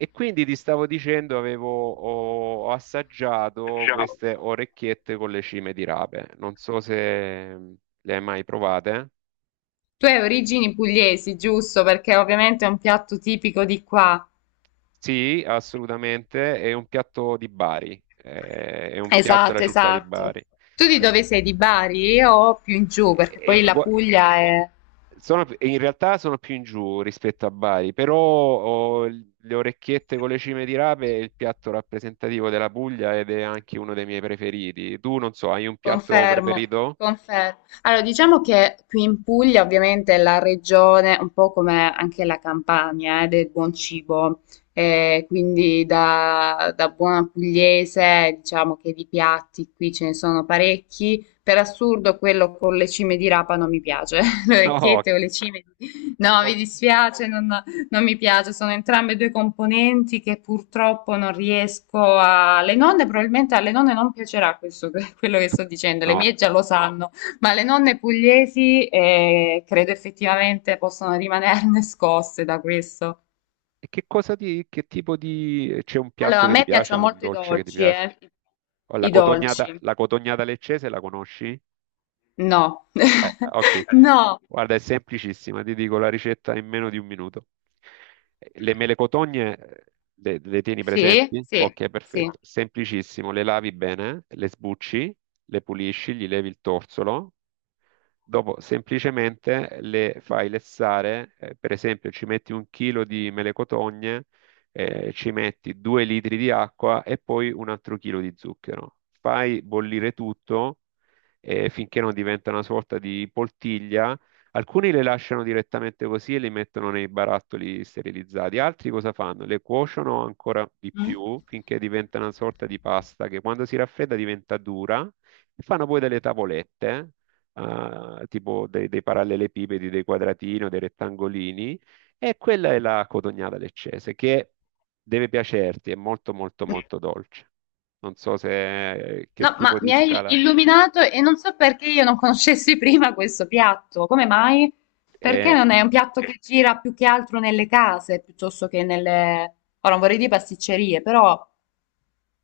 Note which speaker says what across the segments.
Speaker 1: E quindi ti stavo dicendo, ho assaggiato queste orecchiette con le cime di rape. Non so se le hai mai provate.
Speaker 2: Tu hai origini pugliesi, giusto? Perché ovviamente è un piatto tipico di qua.
Speaker 1: Sì, assolutamente. È un piatto di Bari. È un piatto della
Speaker 2: Esatto,
Speaker 1: città di
Speaker 2: esatto.
Speaker 1: Bari.
Speaker 2: Tu di
Speaker 1: E-
Speaker 2: dove sei? Di Bari o più in giù? Perché
Speaker 1: e-
Speaker 2: poi
Speaker 1: e
Speaker 2: la
Speaker 1: gua-
Speaker 2: Puglia è...
Speaker 1: in realtà sono più in giù rispetto a Bari, però le orecchiette con le cime di rape è il piatto rappresentativo della Puglia ed è anche uno dei miei preferiti. Tu non so, hai un piatto
Speaker 2: Confermo,
Speaker 1: preferito?
Speaker 2: confer Allora, diciamo che qui in Puglia ovviamente è la regione, un po' come anche la Campania, del buon cibo. Quindi da buona pugliese diciamo che di piatti qui ce ne sono parecchi. Per assurdo quello con le cime di rapa non mi piace, le
Speaker 1: No.
Speaker 2: orecchiette o le cime di... No, mi
Speaker 1: Ok.
Speaker 2: dispiace, non mi piace, sono entrambe due componenti che purtroppo non riesco a... Le nonne, probabilmente alle nonne non piacerà questo, quello che sto dicendo, le
Speaker 1: No.
Speaker 2: mie già lo sanno, ma le nonne pugliesi credo effettivamente possono rimanerne scosse da questo.
Speaker 1: E che cosa ti, che tipo di... C'è un
Speaker 2: Allora,
Speaker 1: piatto
Speaker 2: a
Speaker 1: che ti
Speaker 2: me
Speaker 1: piace,
Speaker 2: piacciono
Speaker 1: un
Speaker 2: molto i
Speaker 1: dolce che ti
Speaker 2: dolci,
Speaker 1: piace?
Speaker 2: eh.
Speaker 1: Oh, La
Speaker 2: I
Speaker 1: cotognata,
Speaker 2: dolci.
Speaker 1: la cotognata leccese la conosci?
Speaker 2: No.
Speaker 1: Ok.
Speaker 2: No.
Speaker 1: Guarda, è semplicissima, ti dico la ricetta in meno di un minuto. Le mele cotogne le tieni
Speaker 2: Sì,
Speaker 1: presenti?
Speaker 2: sì,
Speaker 1: Ok,
Speaker 2: sì.
Speaker 1: perfetto. Semplicissimo, le lavi bene, le sbucci, le pulisci, gli levi il torsolo. Dopo semplicemente le fai lessare, per esempio ci metti un chilo di mele cotogne, ci metti 2 litri di acqua e poi un altro chilo di zucchero. Fai bollire tutto finché non diventa una sorta di poltiglia. Alcuni le lasciano direttamente così e li mettono nei barattoli sterilizzati, altri cosa fanno? Le cuociono ancora di
Speaker 2: Mm?
Speaker 1: più finché diventa una sorta di pasta che quando si raffredda diventa dura e fanno poi delle tavolette, tipo dei parallelepipedi, dei quadratini o dei rettangolini, e quella è la cotognata leccese, che deve piacerti, è molto molto molto dolce. Non so se che
Speaker 2: No,
Speaker 1: tipo
Speaker 2: ma
Speaker 1: di
Speaker 2: mi hai
Speaker 1: scala
Speaker 2: illuminato e non so perché io non conoscessi prima questo piatto. Come mai? Perché
Speaker 1: è.
Speaker 2: non è un piatto che gira più che altro nelle case piuttosto che nelle... Ora non vorrei dire pasticcerie, però...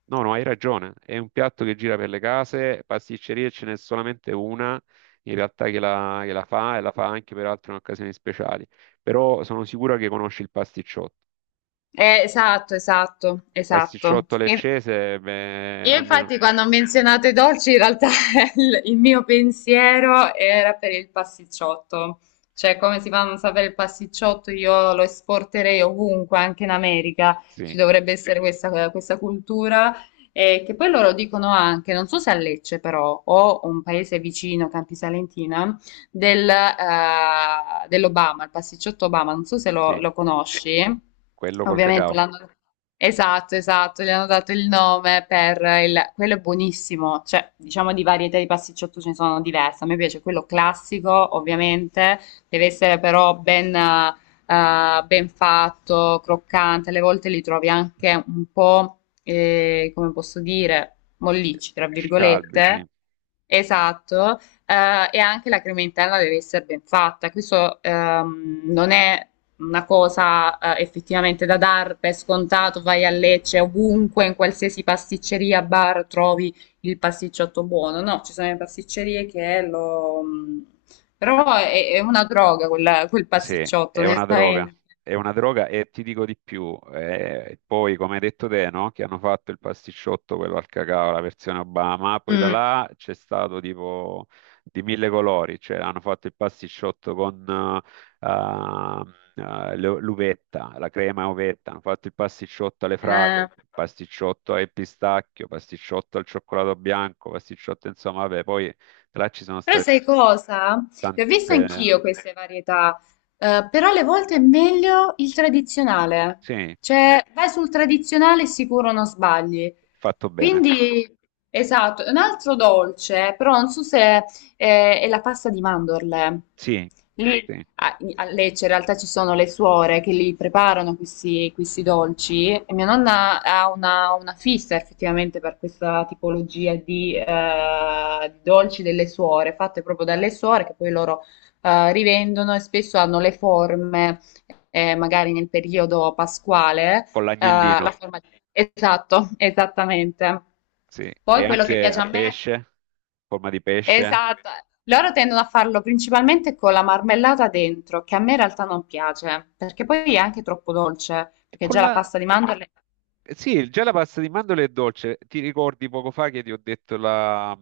Speaker 1: No, no, hai ragione. È un piatto che gira per le case, pasticcerie ce n'è solamente una in realtà che la fa e la fa anche per altre occasioni speciali. Però sono sicuro che conosci il pasticciotto.
Speaker 2: Esatto, esatto,
Speaker 1: Il
Speaker 2: esatto.
Speaker 1: pasticciotto
Speaker 2: E-
Speaker 1: leccese, beh,
Speaker 2: Io
Speaker 1: almeno
Speaker 2: infatti quando ho menzionato i dolci, in realtà il mio pensiero era per il pasticciotto. Cioè, come si fa a non sapere il pasticciotto? Io lo esporterei ovunque, anche in America.
Speaker 1: sì,
Speaker 2: Ci dovrebbe essere questa cultura. Che poi loro dicono anche, non so se a Lecce però, o un paese vicino, Campi Salentina, dell'Obama, il pasticciotto Obama, non so se
Speaker 1: sì.
Speaker 2: lo conosci.
Speaker 1: Quello col
Speaker 2: Ovviamente
Speaker 1: cacao.
Speaker 2: l'hanno... Esatto, esatto, gli hanno dato il nome per il... quello è buonissimo, cioè diciamo di varietà di pasticciotto ce ne sono diverse, a me piace quello classico ovviamente, deve essere però ben fatto, croccante, alle volte li trovi anche un po', come posso dire, mollicci, tra
Speaker 1: Scialbi, sì.
Speaker 2: virgolette. Esatto, e anche la crema interna deve essere ben fatta. Questo Non è una cosa effettivamente da dar per scontato. Vai a Lecce, ovunque, in qualsiasi pasticceria, bar, trovi il pasticciotto buono. No, ci sono le pasticcerie che lo... Però è una droga quella- quel
Speaker 1: Sì,
Speaker 2: pasticciotto,
Speaker 1: è una droga.
Speaker 2: onestamente.
Speaker 1: È una droga e ti dico di più. Poi, come hai detto te, no? Che hanno fatto il pasticciotto, quello al cacao, la versione Obama. Poi da
Speaker 2: Mm.
Speaker 1: là c'è stato tipo di mille colori. Cioè, hanno fatto il pasticciotto con eh, l'uvetta, la crema uvetta. Hanno fatto il pasticciotto alle fragole,
Speaker 2: Eh.
Speaker 1: il pasticciotto al pistacchio, pasticciotto al cioccolato bianco, pasticciotto, insomma, vabbè, poi... Là ci sono
Speaker 2: Però
Speaker 1: stati
Speaker 2: sai cosa? Le ho viste
Speaker 1: tante...
Speaker 2: anch'io queste varietà, però alle volte è meglio il tradizionale.
Speaker 1: Sì,
Speaker 2: Cioè, vai sul tradizionale sicuro non sbagli.
Speaker 1: fatto bene.
Speaker 2: Quindi, esatto, un altro dolce, però non so se è la pasta di mandorle.
Speaker 1: Sì,
Speaker 2: Lì
Speaker 1: sì,
Speaker 2: a Lecce in realtà ci sono le suore che li preparano questi dolci e mia nonna ha una fissa effettivamente per questa tipologia di dolci delle suore, fatte proprio dalle suore che poi loro rivendono e spesso hanno le forme, magari nel periodo pasquale,
Speaker 1: con
Speaker 2: la
Speaker 1: l'agnellino,
Speaker 2: forma di... Esatto, esattamente.
Speaker 1: sì. E
Speaker 2: Poi quello che
Speaker 1: anche
Speaker 2: piace
Speaker 1: a
Speaker 2: a me
Speaker 1: pesce, forma di pesce.
Speaker 2: Esatto, loro tendono a farlo principalmente con la marmellata dentro, che a me in realtà non piace, perché poi è anche troppo dolce,
Speaker 1: E
Speaker 2: perché
Speaker 1: con
Speaker 2: già la
Speaker 1: la...
Speaker 2: pasta di mandorle...
Speaker 1: Sì, già la pasta di mandorle è dolce. Ti ricordi poco fa che ti ho detto la,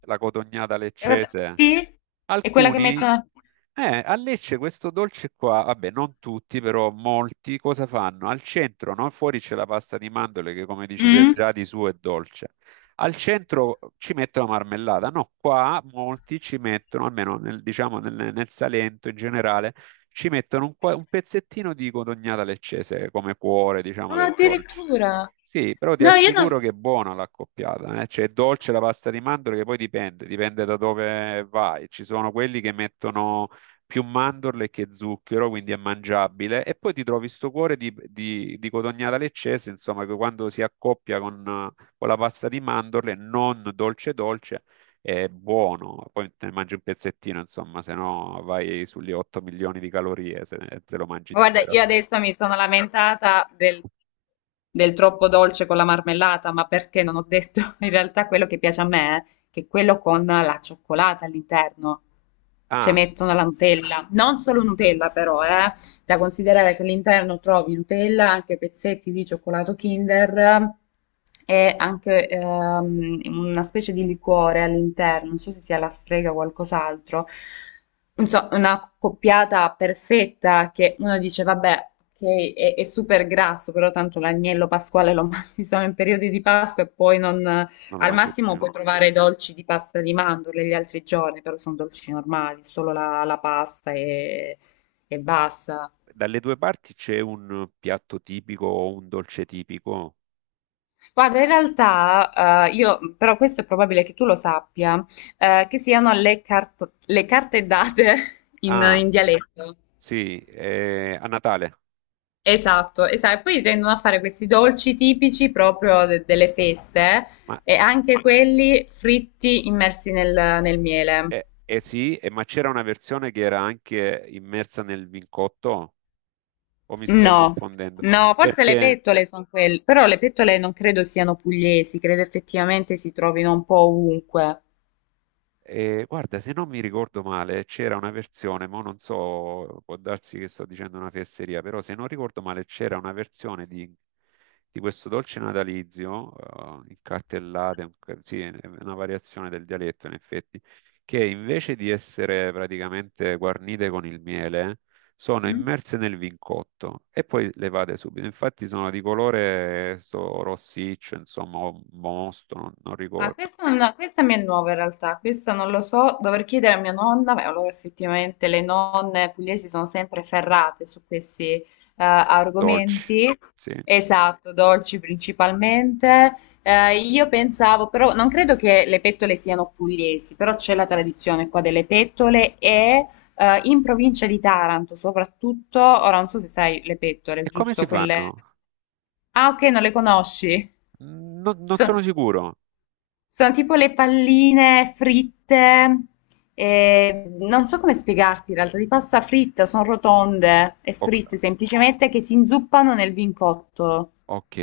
Speaker 1: la cotognata
Speaker 2: Eh,
Speaker 1: leccese?
Speaker 2: sì, è quella che
Speaker 1: Alcuni
Speaker 2: mettono...
Speaker 1: A Lecce questo dolce qua, vabbè, non tutti, però molti cosa fanno? Al centro, no? Fuori c'è la pasta di mandorle che, come dici te,
Speaker 2: Mm?
Speaker 1: già di suo è dolce. Al centro ci mettono marmellata. No, qua molti ci mettono, almeno diciamo nel Salento in generale, ci mettono un pezzettino di codognata leccese come cuore, diciamo,
Speaker 2: Ah,
Speaker 1: del dolce.
Speaker 2: addirittura.
Speaker 1: Sì, però ti
Speaker 2: No, io
Speaker 1: assicuro
Speaker 2: non...
Speaker 1: che è buona l'accoppiata, eh? Cioè, è dolce la pasta di mandorle che poi dipende da dove vai. Ci sono quelli che mettono più mandorle che zucchero, quindi è mangiabile, e poi ti trovi sto cuore di codognata leccese, insomma, che quando si accoppia con la pasta di mandorle, non dolce dolce, è buono. Poi te ne mangi un pezzettino, insomma, se no vai sugli 8 milioni di calorie, se lo mangi
Speaker 2: Guarda,
Speaker 1: intero.
Speaker 2: io adesso mi sono lamentata del troppo dolce con la marmellata, ma perché non ho detto in realtà quello che piace a me, che è quello con la cioccolata all'interno. Ci
Speaker 1: Ah,
Speaker 2: mettono la Nutella, non solo Nutella però, eh. Da considerare che all'interno trovi Nutella, anche pezzetti di cioccolato Kinder, e anche una specie di liquore all'interno, non so se sia la strega o qualcos'altro. Insomma, una coppiata perfetta che uno dice, vabbè, è super grasso, però tanto l'agnello pasquale lo mangi solo in periodi di Pasqua e poi non,
Speaker 1: non lo
Speaker 2: al
Speaker 1: mangi
Speaker 2: massimo
Speaker 1: più.
Speaker 2: puoi trovare dolci di pasta di mandorle gli altri giorni, però sono dolci normali, solo la pasta e basta.
Speaker 1: Dalle due parti c'è un piatto tipico o un dolce tipico?
Speaker 2: Guarda, in realtà, io, però questo è probabile che tu lo sappia, che siano le, cart- le carte date
Speaker 1: Ah,
Speaker 2: in dialetto.
Speaker 1: sì, a Natale.
Speaker 2: Esatto, esatto. E poi tendono a fare questi dolci tipici proprio de- delle feste
Speaker 1: Ma,
Speaker 2: e anche quelli fritti immersi nel, nel miele.
Speaker 1: eh sì, ma c'era una versione che era anche immersa nel vincotto, o mi sto
Speaker 2: No,
Speaker 1: confondendo?
Speaker 2: no, forse le
Speaker 1: Perché
Speaker 2: pettole sono quelle, però le pettole non credo siano pugliesi, credo effettivamente si trovino un po' ovunque.
Speaker 1: E, guarda, se non mi ricordo male, c'era una versione, ma non so, può darsi che sto dicendo una fesseria, però se non ricordo male c'era una versione di questo dolce natalizio, il cartellate, sì, è una variazione del dialetto in effetti, che invece di essere praticamente guarnite con il miele, sono
Speaker 2: Mm?
Speaker 1: immerse nel vincotto e poi levate subito. Infatti sono di colore sto rossiccio, insomma, o mosto, non
Speaker 2: Ah,
Speaker 1: ricordo,
Speaker 2: questo non- no, questa mi è nuova in realtà, questa non lo so, dovrei chiedere a mia nonna. Beh, allora effettivamente le nonne pugliesi sono sempre ferrate su questi
Speaker 1: dolci,
Speaker 2: argomenti,
Speaker 1: sì.
Speaker 2: esatto, dolci principalmente. Io pensavo, però non credo che le pettole siano pugliesi, però c'è la tradizione qua delle pettole e in provincia di Taranto soprattutto. Ora non so se sai le pettole,
Speaker 1: E come si
Speaker 2: giusto?
Speaker 1: fanno?
Speaker 2: Quelle... Ah, ok, non le conosci.
Speaker 1: Non
Speaker 2: So-
Speaker 1: sono sicuro.
Speaker 2: sono tipo le palline fritte, non so come spiegarti in realtà, di pasta fritta, sono rotonde e fritte
Speaker 1: O-
Speaker 2: semplicemente che si inzuppano nel vin cotto.
Speaker 1: ok,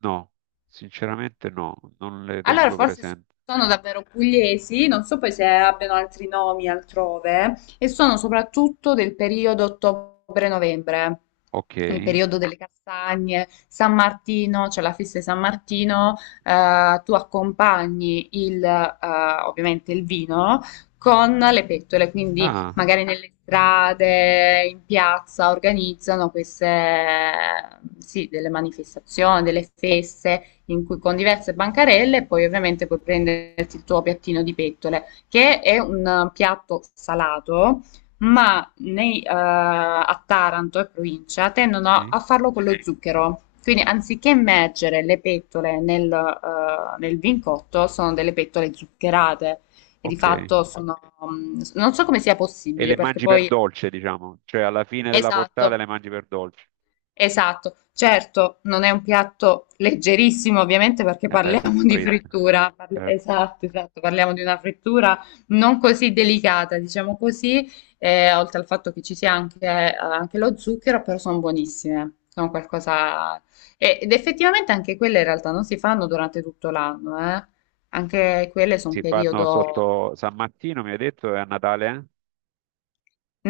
Speaker 1: no, sinceramente no, non le
Speaker 2: Allora,
Speaker 1: tengo
Speaker 2: forse
Speaker 1: presenti.
Speaker 2: sono davvero pugliesi, non so poi se abbiano altri nomi altrove, e sono soprattutto del periodo ottobre-novembre,
Speaker 1: Ok,
Speaker 2: il periodo delle castagne, San Martino, c'è la festa di San Martino, tu accompagni ovviamente il vino con le pettole, quindi
Speaker 1: ah,
Speaker 2: magari nelle strade, in piazza organizzano queste, sì, delle manifestazioni, delle feste in cui con diverse bancarelle e poi ovviamente puoi prenderti il tuo piattino di pettole, che è un piatto salato, ma nei, a Taranto e provincia tendono
Speaker 1: sì,
Speaker 2: a farlo con lo zucchero. Quindi anziché immergere le pettole nel, nel vincotto, sono delle pettole zuccherate e di
Speaker 1: ok.
Speaker 2: fatto sono, non so come sia
Speaker 1: E
Speaker 2: possibile
Speaker 1: le
Speaker 2: perché
Speaker 1: mangi per
Speaker 2: poi...
Speaker 1: dolce, diciamo, cioè alla fine della portata
Speaker 2: Esatto.
Speaker 1: le mangi per dolce.
Speaker 2: Esatto, certo, non è un piatto leggerissimo ovviamente perché
Speaker 1: E beh, sono
Speaker 2: parliamo di
Speaker 1: fritte.
Speaker 2: frittura, parli-
Speaker 1: Eh,
Speaker 2: esatto, esatto, parliamo di una frittura non così delicata, diciamo così, oltre al fatto che ci sia anche, anche lo zucchero, però sono buonissime, sono qualcosa... e- Ed effettivamente anche quelle in realtà non si fanno durante tutto l'anno, eh. Anche quelle sono un
Speaker 1: Si fanno
Speaker 2: periodo...
Speaker 1: sotto San Martino, mi hai detto, e a Natale? Eh?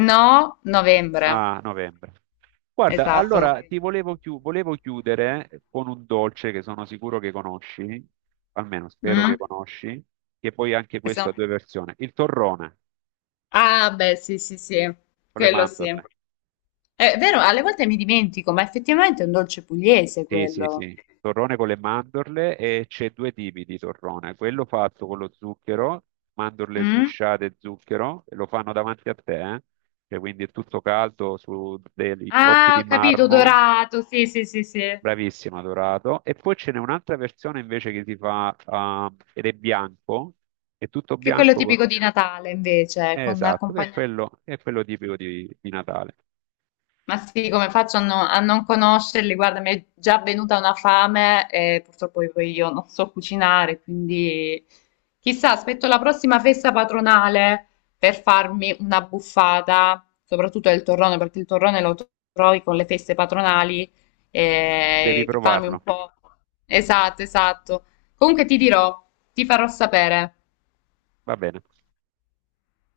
Speaker 2: No, novembre,
Speaker 1: A novembre. Guarda,
Speaker 2: esatto,
Speaker 1: allora
Speaker 2: novembre.
Speaker 1: volevo chiudere con un dolce che sono sicuro che conosci, almeno spero
Speaker 2: Mm?
Speaker 1: che conosci, che poi anche questo ha due versioni. Il torrone
Speaker 2: Ah, beh, sì, sì, sì,
Speaker 1: con le
Speaker 2: quello sì.
Speaker 1: mandorle.
Speaker 2: È vero, alle volte mi dimentico, ma effettivamente è un dolce pugliese
Speaker 1: Sì, sì,
Speaker 2: quello.
Speaker 1: sì. Torrone con le mandorle e c'è due tipi di torrone. Quello fatto con lo zucchero, mandorle
Speaker 2: Mm?
Speaker 1: sgusciate e zucchero, e lo fanno davanti a te, eh. Cioè, quindi è tutto caldo su dei blocchi
Speaker 2: Ah,
Speaker 1: di
Speaker 2: ho capito,
Speaker 1: marmo.
Speaker 2: dorato, sì, sì, sì, sì. Che
Speaker 1: Bravissimo, dorato. E poi ce n'è un'altra versione invece che si ed è bianco, è tutto
Speaker 2: è quello
Speaker 1: bianco.
Speaker 2: tipico di Natale, invece, con
Speaker 1: Esatto, che è
Speaker 2: accompagnato
Speaker 1: quello, è quello tipico di Natale.
Speaker 2: Ma sì, come faccio no- a non conoscerli? Guarda, mi è già venuta una fame e purtroppo poi io non so cucinare, quindi chissà, aspetto la prossima festa patronale per farmi una buffata, soprattutto del torrone, perché il torrone lo trovi con le feste patronali,
Speaker 1: Devi
Speaker 2: e di farmi un
Speaker 1: provarlo.
Speaker 2: po'. Esatto, esatto. Comunque ti dirò, ti farò sapere.
Speaker 1: Va bene.